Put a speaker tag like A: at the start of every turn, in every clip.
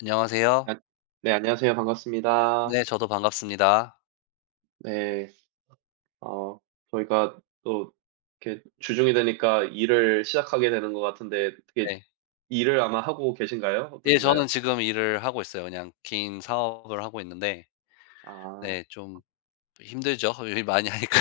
A: 안녕하세요.
B: 아 네, 안녕하세요. 반갑습니다.
A: 네, 저도 반갑습니다.
B: 네. 어 저희가 또 이렇게 주중이 되니까 일을 시작하게 되는 것 같은데, 되게
A: 네.
B: 일을 아마 하고 계신가요?
A: 예, 저는
B: 어떠신가요?
A: 지금 일을 하고 있어요. 그냥 개인 사업을 하고 있는데
B: 아.
A: 네, 좀 힘들죠. 일 많이 하니까.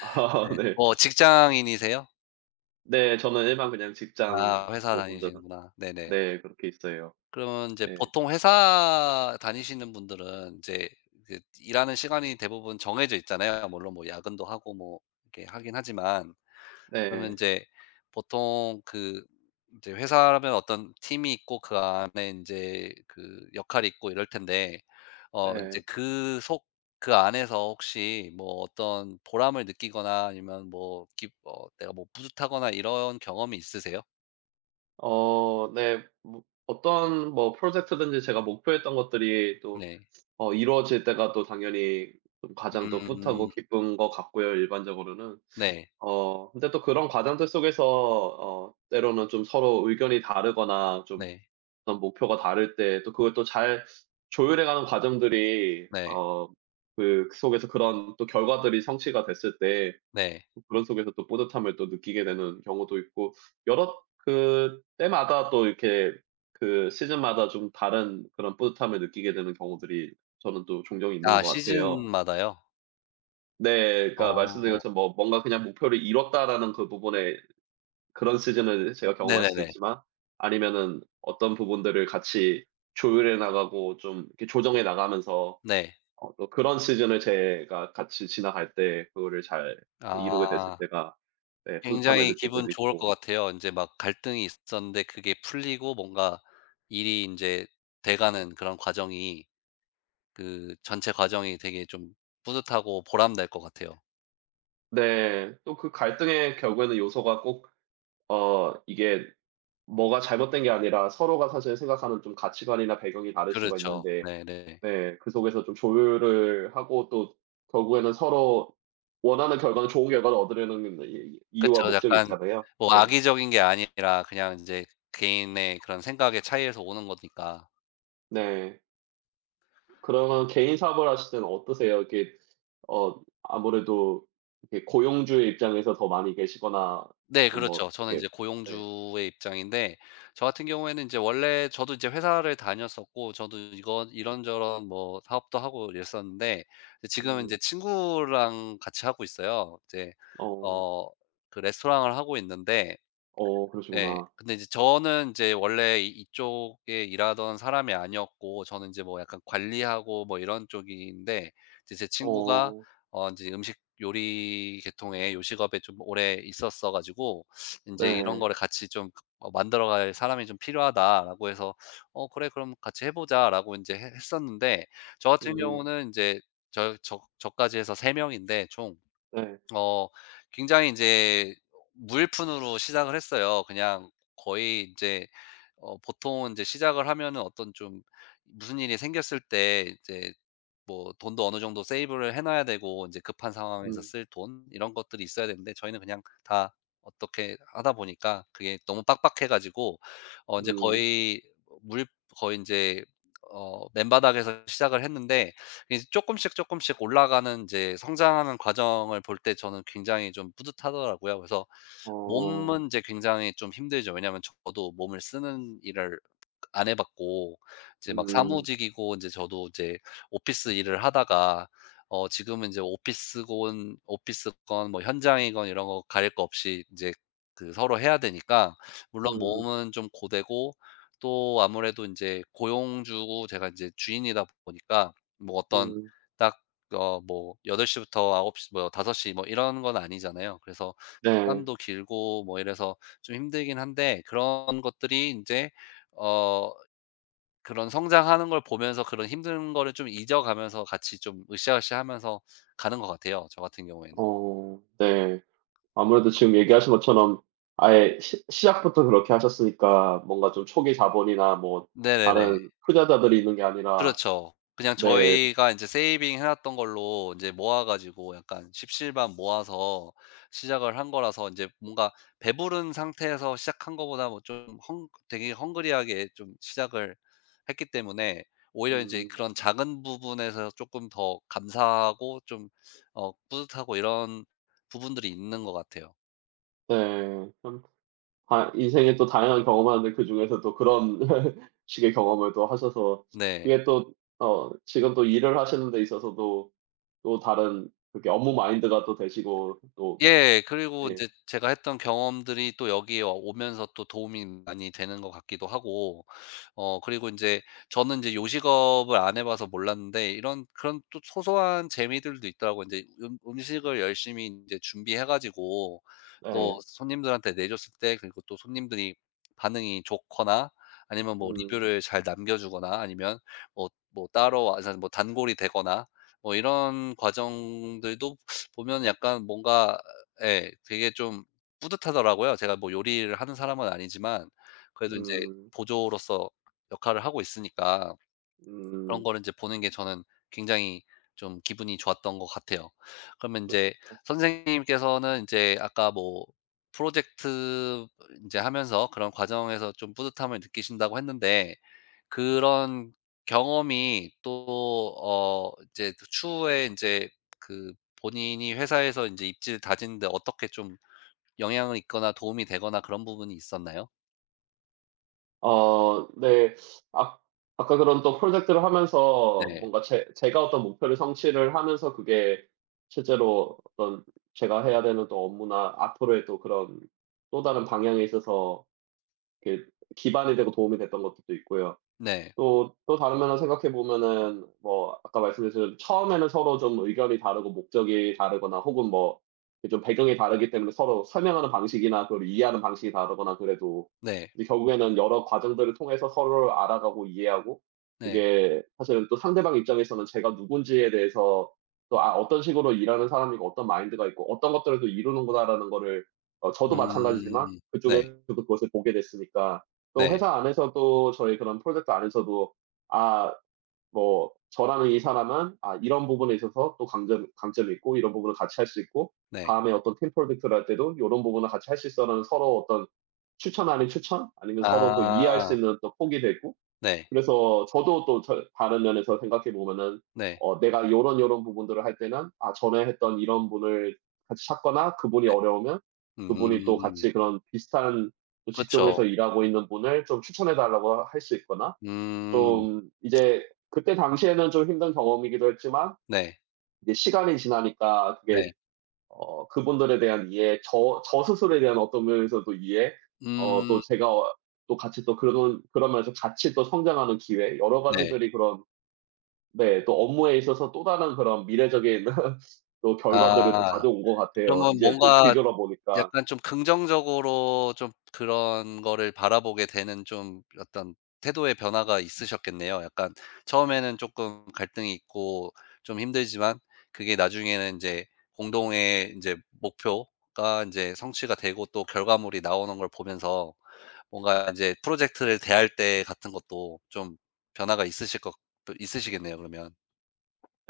B: 아, 네.
A: 뭐 직장인이세요?
B: 네. 저는 일반 그냥 직장으로
A: 아, 회사
B: 혼자 산
A: 다니시는구나. 네네.
B: 네 그렇게 있어요.
A: 그러면 이제
B: 네
A: 보통 회사 다니시는 분들은 이제 그 일하는 시간이 대부분 정해져 있잖아요. 물론 뭐 야근도 하고 뭐 이렇게 하긴 하지만 그러면 이
B: 네.
A: 제 보통 그 이제 회사라면 어떤 팀이 있고 그 안에 인제 그 역할이 있고 이럴 텐데 인제
B: 네.
A: 그 속 그 안에서 혹시 뭐 어떤 보람을 느끼거나 아니면 뭐 기 내가 뭐 뿌듯하거나 이런 경험이 있으세요?
B: 네. 뭐 어떤 뭐 프로젝트든지 제가 목표했던 것들이 또
A: 네.
B: 이루어질 때가 또 당연히 좀 가장 또 뿌듯하고
A: 음.
B: 기쁜 것 같고요, 일반적으로는.
A: 네.
B: 근데 또 그런 과정들 속에서 때로는 좀 서로 의견이 다르거나 좀
A: 네.
B: 어떤 목표가 다를 때 또 그걸 또 잘 조율해 가는 과정들이
A: 네.
B: 그 속에서 그런 또 결과들이 성취가 됐을 때
A: 네.
B: 그런 속에서 또 뿌듯함을 또 느끼게 되는 경우도 있고, 여러 그 때마다 또 이렇게 그 시즌마다 좀 다른 그런 뿌듯함을 느끼게 되는 경우들이 저는 또 종종 있는 것
A: 아,
B: 같아요.
A: 시즌마다요?
B: 네. 그러니까 말씀드린
A: 어.
B: 것처럼 뭐 뭔가 그냥 '목표를 이뤘다.'라는 그 부분에 그런 시즌을 제가 경험할 수도
A: 네네네.
B: 있지만, 아니면은 어떤 부분들을 같이 조율해 나가고 좀 이렇게 조정해 나가면서
A: 네.
B: 또 그런 시즌을 제가 같이 지나갈 때 그거를 잘 이루게 됐을
A: 아.
B: 때가 네 뿌듯함을
A: 굉장히
B: 느낄
A: 기분
B: 때도
A: 좋을 것
B: 있고.
A: 같아요. 인제 막 갈등이 있었는데 그게 풀리고 뭔가 일이 인제 돼가는 그런 과정이 그 전체 과정이 되게 좀 뿌듯하고 보람날 것 같아요.
B: 네. 또 그 갈등의 결국에는 요소가 꼭 이게 뭐가 잘못된 게 아니라 서로가 사실 생각하는 좀 가치관이나 배경이 다를 수가
A: 그렇죠.
B: 있는데.
A: 네네.
B: 네. 그 속에서 좀 조율을 하고, 또 결국에는 서로 원하는 결과는 좋은 결과를 얻으려는 이유와
A: 그쵸.
B: 목적이
A: 약간
B: 있잖아요.
A: 뭐
B: 네.
A: 악의적인 게 아니라 그냥 인제 개인의 그런 생각의 차이에서 오는 거니까.
B: 네. 그러면 개인 사업을 하실 때는 어떠세요? 이렇게 아무래도 이렇게 고용주의 입장에서 더 많이 계시거나
A: 네,
B: 혹은 뭐
A: 그렇죠. 저는
B: 이렇게.
A: 인제
B: 네.
A: 고용주의 입장인데 저 같은 경우에는 인제 원래 저도 이제 회사를 다녔었고 저도 이건 이런저런 뭐 사업도 하고 이랬었는데 이제 지금은
B: 음.
A: 인제 친구랑 같이 하고 있어요. 이제
B: 어.
A: 어 그 레스토랑을 하고 있는데 예.
B: 그러시구나.
A: 근데 이제 저는 이제 원래 이 이쪽에 일하던 사람이 아니었고 저는 이제 뭐 약간 관리하고 뭐 이런 쪽인데 이제 제 친구가
B: 어.
A: 어제 음식 요리 계통의 요식업에 좀 오래 있었어 가지고 이제 "이런
B: 네.
A: 거를 같이 좀 만들어갈 사람이 좀 필요하다."라고 해서 "어 그래. 그럼 같이 해보자라고 이제 해 보자."라고 이제했 했었는데 저 같은
B: 음.
A: 경우는 이제 저 저 저까지 해서 3 명인데 총
B: 네.
A: 어 굉장히 이제 무일푼으로 시작을 했어요. 그냥 거의 이제 보통 이제 시작을 하면은 어떤 좀 무슨 일이 생겼을 때 이제 뭐 돈도 어느 정도 세이브를 해 놔야 되고 이제 급한 상황에서
B: 음.
A: 쓸 돈 이런 것들이 있어야 되는데 저희는 그냥 다 어떻게 하다 보니까 그게 너무 빡빡해 가지고 어제
B: 음.
A: 거의 물 거의 이제 맨바닥에서 시작을 했는데 이제 씩조금씩 올라가는 이제 성장하는 과정을 볼 때 저는 굉장히 좀 뿌듯하더라고요. 그래서
B: 어.
A: 몸은 이제 굉장히 좀 힘들죠. 왜냐하면 저도 몸을 쓰는 일을 안해 봤고 이제 막
B: 음.
A: 사무직이고 이제 저도 이제 오피스 일을 하다가 지금은 이제 오피스건 뭐 현장이건 이런 거 가릴 거 없이 이제 그 서로 해야 되니까 물론
B: 음.
A: 몸은 좀 고되고 또 아무래도 이제 고용주고 제가 이제 주인이다 보니까 뭐 어떤
B: 음.
A: 딱 뭐 8 시부터 아홉 시뭐 5 시 뭐 이런 건 아니잖아요. 그래서
B: 네.
A: 시간도 길고 뭐 이래서 좀 힘들긴 한데 그런 것들이 이제어 그런 성장하는 걸 보면서 그런 힘든 거를 좀 잊어가면서 같이 좀 으쌰으쌰하면서 가는 것 같아요, 저 같은 경우에는.
B: 어. 네. 아무래도 지금 얘기하신 것처럼 아예 시 시작부터 그렇게 하셨으니까 뭔가 좀 초기 자본이나 뭐
A: 네네네.
B: 다른 투자자들이 있는 게 아니라.
A: 그렇죠. 그냥
B: 네.
A: 저희가 인제 세이빙 해 놨던 걸로 인제 모아 가지고 약간 십실반 모아서 시작을 한 거라서 인제 뭔가 배부른 상태에서 시작한 거보다 뭐 좀 헝 되게 헝그리하게 좀 시작을 했기 때문에 오히려 인제
B: 음
A: 그런 작은 부분에서 쪼끔 더 감사하고 좀 뿌듯하고 이런 부분들이 있는 것 같아요.
B: 네. 참 다 인생에 또 다양한 경험하는데 그중에서 또 그런 식의 경험을 또 하셔서
A: 네.
B: 그게 또 지금 또 일을 하시는 데 있어서도 또 다른 그렇게 업무 마인드가 또 되시고 또
A: 예. 그리고
B: 예.
A: 인제 제가 했던 경험들이 또 여기에 와 오면서 또 도움이 많이 되는 것 같기도 하고 그리고 인제 저는 인제 요식업을 안 해 봐서 몰랐는데 이런 그런 또 소소한 재미들도 있더라고요. 인제 음식을 열심히 인제 준비해 가지고 또
B: 네.
A: 손님들한테 내줬을 때 그리고 또 손님들이 반응이 좋거나 아니면 뭐
B: 음.
A: 리뷰를 잘 남겨 주거나 아니면 뭐 뭐 따로 와서 뭐 단골이 되거나 뭐 이런 과정들도 보면 약간 뭔가 예. 되게 좀 뿌듯하더라고요. 제가 뭐 요리를 하는 사람은 아니지만 그래도 인제
B: 음.
A: 보조로서 역할을 하고 있으니까 그런
B: 음.
A: 거를 인제 보는 게 저는 굉장히 좀 기분이 좋았던 것 같아요. 그러면 인제 선생님께서는 인제 아까 뭐 프로젝트 인제 하면서 그런 과정에서 좀 뿌듯함을 느끼신다고 했는데 그런 경험이 또 이제 그 추후에 인제 그 본인이 회사에서 인제 입지를 다지는데 어떻게 좀 영향을 있거나 도움이 되거나 그런 부분이 있었나요?
B: 네. 아 아까 그런 또 프로젝트를 하면서
A: 네.
B: 뭔가 제 제가 어떤 목표를 성취를 하면서 그게 실제로 어떤 제가 해야 되는 또 업무나 앞으로의 또 그런 또 다른 방향에 있어서 이렇게 기반이 되고 도움이 됐던 것들도 있고요.
A: 네.
B: 또 또 다른 면을 생각해 보면은 뭐 아까 말씀드린 것처럼 처음에는 서로 좀 의견이 다르고 목적이 다르거나 혹은 뭐 좀 배경이 다르기 때문에 서로 설명하는 방식이나 그걸 이해하는 방식이 다르거나 그래도
A: 네.
B: 이제 결국에는 여러 과정들을 통해서 서로를 알아가고 이해하고
A: 네.
B: 그게 사실은 또 상대방 입장에서는 제가 누군지에 대해서 또 어떤 식으로 일하는 사람이고 어떤 마인드가 있고 어떤 것들을 또 이루는구나.'라는 거를 저도 마찬가지지만
A: 음. 네.
B: 그쪽에서도 그것을 보게 됐으니까 또
A: 네.
B: 회사 안에서도 저희 그런 프로젝트 안에서도 아 뭐 저라는 이 사람은 아 이런 부분에 있어서 또 강점이 있고 이런 부분을 같이 할 수 있고
A: 네.
B: 다음에 어떤 팀 프로젝트를 할 때도 이런 부분을 같이 할 수 있어라는 서로 어떤 추천 아닌 추천 아니면 서로 또 이해할 수
A: 아.
B: 있는 또 폭이 되고.
A: 네.
B: 그래서 저도 또 저 다른 면에서 생각해 보면은
A: 네.
B: 내가 요런 부분들을 할 때는 아 전에 했던 이런 분을 같이 찾거나 그분이
A: 네.
B: 어려우면 그분이 또
A: 음.
B: 같이 그런 비슷한 또
A: 그쵸.
B: 직종에서 일하고 있는 분을 좀 추천해 달라고 할 수 있거나,
A: 음.
B: 좀 이제 그때 당시에는 좀 힘든 경험이기도 했지만
A: 네.
B: 이제 시간이 지나니까 그게
A: 네.
B: 그분들에 대한 이해, 저 스스로에 대한 어떤 면에서도 이해, 또
A: 음.
B: 제가 또 같이 또 그런 그러면서 같이 또 성장하는 기회 여러
A: 네.
B: 가지들이 그런 네 또 업무에 있어서 또 다른 그런 미래적인 또 결과들을 또
A: 아.
B: 가져온 것 같아요. 이
A: 그러면
B: 제 또
A: 뭔가
B: 뒤돌아보니까.
A: 약간 좀 긍정적으로 좀 그런 거를 바라보게 되는 좀 어떤 태도의 변화가 있으셨겠네요. 약간 처음에는 조금 갈등이 있고 좀 힘들지만 그게 나중에는 이제 공동의 이제 목표가 이제 성취가 되고 또 결과물이 나오는 걸 보면서 뭔가 이제 프로젝트를 대할 때 같은 것도 좀 변화가 있으실 것 있으시겠네요 그러면.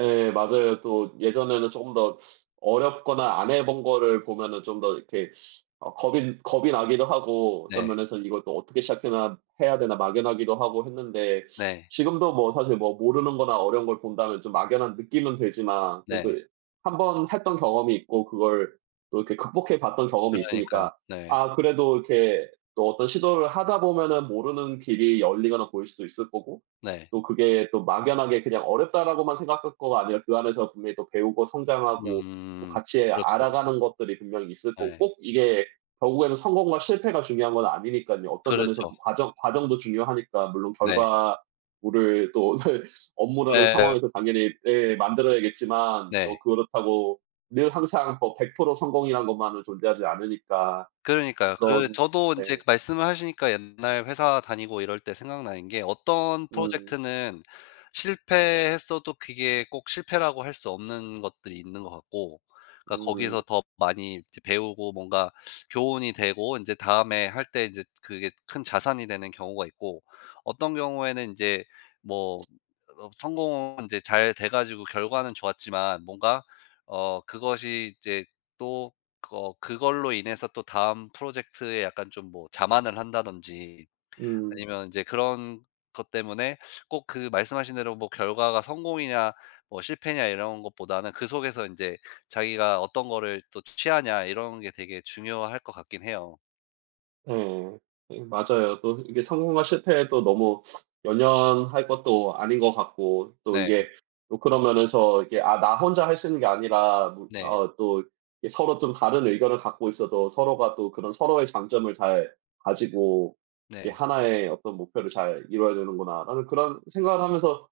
B: 예 맞아요. 또 예전에는 조금 더 어렵거나 안 해본 거를 보면은 좀 더 이렇게 겁이 나기도 하고 어떤
A: 네.
B: 면에서 이걸 또 어떻게 시작해나 해야 되나 막연하기도 하고 했는데,
A: 네.
B: 지금도 뭐 사실 뭐 모르는 거나 어려운 걸 본다면 좀 막연한 느낌은 되지만 그래도
A: 네.
B: 한번 했던 경험이 있고 그걸 또 이렇게 극복해 봤던 경험이
A: 그러니까요.
B: 있으니까
A: 네.
B: 그래도 이렇게 또 어떤 시도를 하다 보면은 모르는 길이 열리거나 보일 수도 있을 거고,
A: 네.
B: 또 그게 또 막연하게 그냥 어렵다라고만 생각할 거가 아니라 그 안에서 분명히 또 배우고 성장하고 또
A: 음.
B: 같이
A: 그렇죠.
B: 알아가는 것들이 분명히 있을 거고.
A: 네.
B: 꼭 이게 결국에는 성공과 실패가 중요한 건 아니니깐요. 어떤 면에서는
A: 그렇죠.
B: 과정도 중요하니까, 물론
A: 네.
B: 결과물을 또 업무라는
A: 예.
B: 상황에서 당연히 예 만들어야겠지만 또
A: 네.
B: 그렇다고 늘 항상 뭐 100% 성공이란 것만은 존재하지 않으니까
A: 그러니까요. 그
B: 그런.
A: 저도 인제
B: 네.
A: 말씀을 하시니까 옛날 회사 다니고 이럴 때 생각나는 게 어떤
B: 음.
A: 프로젝트는 실패했어도 그게 꼭 실패라고 할 수 없는 것들이 있는 것 같고 그러니까 거기서
B: 음.
A: 더 많이 이제 배우고 뭔가 교훈이 되고 인제 다음에 할 때 인제 그게 큰 자산이 되는 경우가 있고 어떤 경우에는 인제 뭐 성공은 인제 잘 돼 가지고 결과는 좋았지만 뭔가 그것이 이제 또 그걸로 인해서 또 다음 프로젝트에 약간 좀 뭐 자만을 한다든지
B: 음.
A: 아니면 이제 그런 것 때문에 꼭 그 말씀하신 대로 뭐 결과가 성공이냐 뭐 실패냐 이런 것보다는 그 속에서 이제 자기가 어떤 거를 또 취하냐 이런 게 되게 중요할 것 같긴 해요.
B: 예. 예 맞아요. 또 이게 성공과 실패에 도 너무 연연할 것도 아닌 것 같고 또
A: 네.
B: 이게 또 그런 면에서 이게 나 혼자 할 수 있는 게 아니라 뭐
A: 네.
B: 어 또 이 서로 좀 다른 의견을 갖고 있어도 서로가 또 그런 서로의 장점을 잘 가지고 이게
A: 네.
B: '하나의 어떤 목표를 잘 이뤄야 되는구나.'라는 그런 생각을 하면서,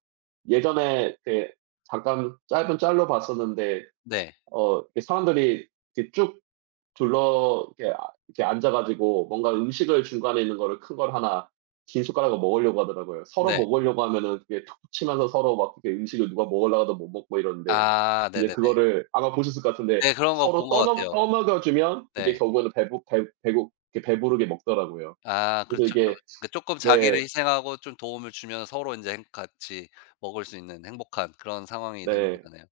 B: 예전에 이렇게 잠깐 짧은 짤로 봤었는데
A: 네.
B: 이렇게 사람들이 이렇게 쭉 둘러 이렇게 이렇게 앉아 가지고 뭔가 음식을 중간에 있는 거를 큰 걸 하나 긴 숟가락으로 먹으려고 하더라고요. 서로
A: 네.
B: 먹으려고 하면은 그게 툭툭 치면서 서로 막 그렇게 음식을 누가 먹으려고 하다 못 먹고 이러는데,
A: 아,
B: 이제
A: 네네네.
B: 그거를 아마 보셨을 것 같은데,
A: 네, 그런 거
B: 서로
A: 본 것
B: 떠넘
A: 같아요.
B: 떠먹여 주면 그게
A: 네.
B: 결국에는 배부 배 배고 이렇게 배부르게 먹더라고요.
A: 아,
B: 그래서
A: 그렇죠.
B: 이게.
A: 그 쪼끔 자기를
B: 네.
A: 희생하고 좀 도움을 주면 서로 인제 행 같이 먹을 수 있는 행복한 그런 상황이 되는
B: 네.
A: 거잖아요.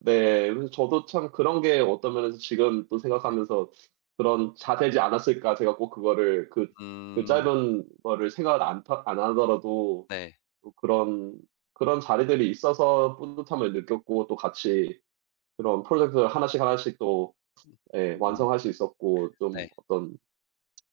B: 네. 그래서 저도 참 그런 게 어떤 면에서 지금 또
A: 네.
B: 생각하면서 '그런 자세지 않았을까.' 제가 꼭 그거를 그 그
A: 음.
B: 짧은 거를 생각을 안 하더라도
A: 네.
B: 또 그런 그런 자리들이 있어서 뿌듯함을 느꼈고 또 같이 그런 프로젝트를 하나씩 하나씩 또 예
A: 음.
B: 완성할 수 있었고, 좀
A: 네.
B: 어떤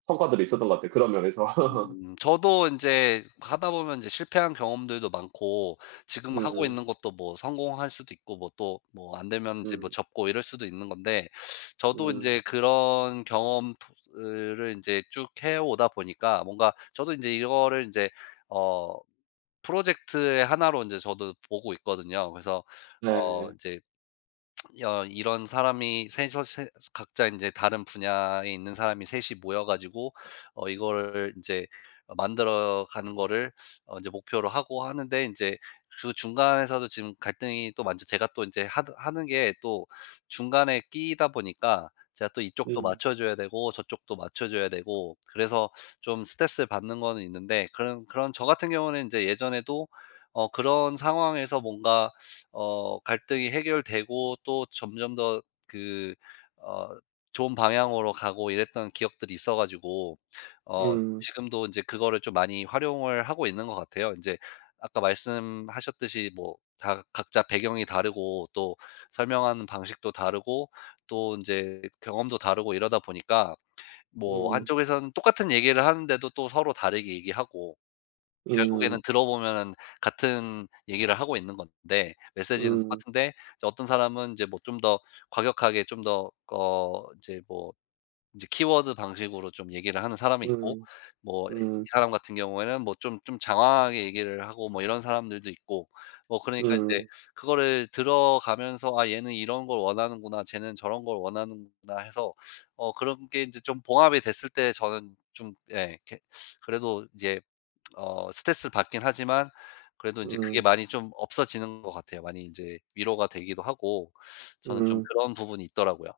B: 성과들이 있었던 것 같아요, 그런 면에서.
A: 저도 인제 하다 보면 인제 실패한 경험들도 많고 지금 하고
B: 음.
A: 있는 것도 뭐 성공할 수도 있고 뭐 또 뭐 안 되면 인제 뭐
B: 음.
A: 접고 이럴 수도 있는 건데 저도
B: 음.
A: 인제 그런 경험 토 을 인제 쭉 해 오다 보니까 뭔가 저도 인제 이거를 인제 어 프로젝트의 하나로 이제 저도 보고 있거든요. 그래서 어
B: 네.
A: 이제 이런 사람이 셋이서 세 각자 이제 다른 분야에 있는 사람이 셋이 모여 가지고 이거를 제 만들어 가는 거를 어제 목표로 하고 하는데 이제 그 중간에서도 지금 갈등이 또 많죠. 제가 또 이제 하 하는 게 또 중간에 끼다 보니까 제가 또 이쪽도
B: 음.
A: 맞춰 줘야 되고 저쪽도 맞춰 줘야 되고 그래서 좀 스트레스를 받는 거는 있는데 그런 저 같은 경우는 이제 예전에도 그런 상황에서 뭔가 갈등이 해결되고 또 점점 더 그 어 좋은 방향으로 가고 이랬던 기억들이 있어 가지고 어
B: 음.
A: 지금도 이제 그거를 좀 많이 활용을 하고 있는 것 같아요. 이제 아까 말씀하셨듯이 뭐 다 각자 배경이 다르고 또 설명하는 방식도 다르고 또 이제 경험도 다르고 이러다 보니까 뭐
B: 음.
A: 한쪽에서는 똑같은 얘기를 하는데도 또 서로 다르게 얘기하고
B: 음.
A: 결국에는 들어보면은 같은 얘기를 하고 있는 건데 메시지는
B: 음.
A: 똑같은데 이제 어떤 사람은 이제 뭐 좀 더 과격하게 좀 더 이제 뭐 이제 키워드 방식으로 좀 얘기를 하는 사람이 있고
B: 음.
A: 뭐
B: 음.
A: 이 사람 같은 경우에는 뭐 좀 장황하게 얘기를 하고 뭐 이런 사람들도 있고 뭐 그러니까 인제
B: 음.
A: 그거를 들어가면서 '아 얘는 이런 걸 원하는구나. 쟤는 저런 걸 원하는구나.' 해서 그런 게 인제 좀 봉합이 됐을 때 저는 좀 예 이렇게 그래도 이제 스트레스받긴 하지만 그래도 인제 그게
B: 음.
A: 많이 좀 없어지는 것 같아요. 많이 인제 위로가 되기도 하고 저는 좀
B: 음.
A: 그런 부분이 있더라고요.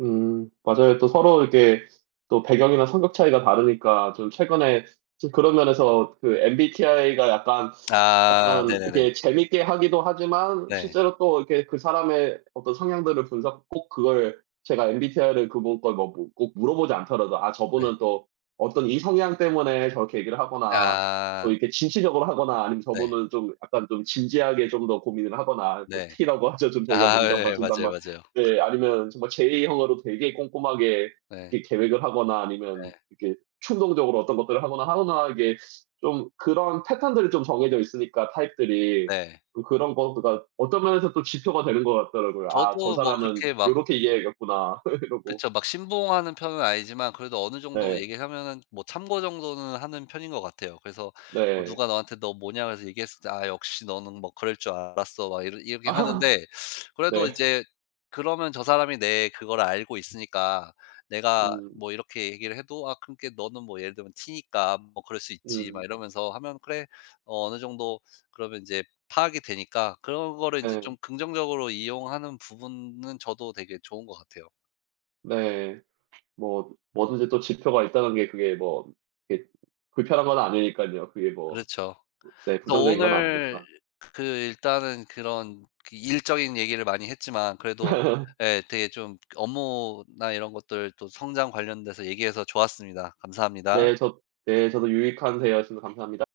B: 음. 맞아요. 또 서로 이렇게 또 배경이나 성격 차이가 다르니까 좀 최근에 좀 그런 면에서 그 MBTI가
A: 아,
B: 약간
A: 네네네.
B: 이렇게 재밌게 하기도 하지만
A: 네.
B: 실제로 또 이렇게 그 사람의 어떤 성향들을 분석 꼭 그걸 제가 MBTI를 그분 걸 뭐 뭐 꼭 물어보지 않더라도 '아
A: 네.
B: 저분은 또 어떤 이 성향 때문에 저렇게 얘기를 하거나 또
A: 아
B: 이렇게 진취적으로 하거나 아니면
A: 네.
B: 저분은 좀 약간 좀 진지하게 좀 더 고민을 하거나' 뭐
A: 네.
B: T라고 하죠. 좀 저희가
A: 아
B: 농담 반
A: 예
B: 진담
A: 맞아요,
B: 반.
A: 맞아요.
B: 네. 아니면 정말 제 형으로 되게 꼼꼼하게
A: 네.
B: 이렇게 계획을 하거나 아니면
A: 네.
B: 이렇게 충동적으로 어떤 것들을 하거나 이게 좀 그런 패턴들이 좀 정해져 있으니까 타입들이
A: 네.
B: 그 그런 거가 어떤 면에서 또 지표가 되는 것 같더라고요. '아 저
A: 저도 뭐
B: 사람은
A: 그렇게 막
B: 요렇게 이해했겠구나.' 이러고.
A: 그쵸. 막 신봉하는 편은 아니지만 그래도 어느 정도
B: 네.
A: 얘기하면은 뭐 참고 정도는 하는 편인 것 같아요. 그래서 뭐
B: 네.
A: 누가 너한테 "너 뭐냐?" 그래서 얘기했을 때 "아 역시 너는 뭐 그럴 줄 알았어." 막 이러긴
B: 아
A: 하는데 그래도
B: 네.
A: 이제 그러면 저 사람이 내 그걸 알고 있으니까 내가
B: 음.
A: 뭐 이렇게 얘기를 해도 "아 그러니까 너는 뭐 예를 들면 T니까 뭐 그럴 수 있지." 막
B: 음.
A: 이러면서 하면 "그래." 어느 정도 그러면 이제 파악이 되니까 그런 거를 인제
B: 네.
A: 좀 긍정적으로 이용하는 부분은 저도 되게 좋은 것 같아요.
B: 네. 뭐 뭐든지 또 지표가 있다는 게 그게 뭐 이렇게 불편한 건 아니니깐요. 그게 뭐
A: 그렇죠.
B: 네
A: 그래서
B: 부정적인 건
A: 오늘
B: 아니니까.
A: 그 일단은 그런 그 일적인 얘기를 많이 했지만 그래도 예 되게 좀 업무나 이런 것들 또 성장 관련돼서 얘기해서 좋았습니다. 감사합니다.
B: 네. 저 네 저도 유익한 대화였습니다. 감사합니다.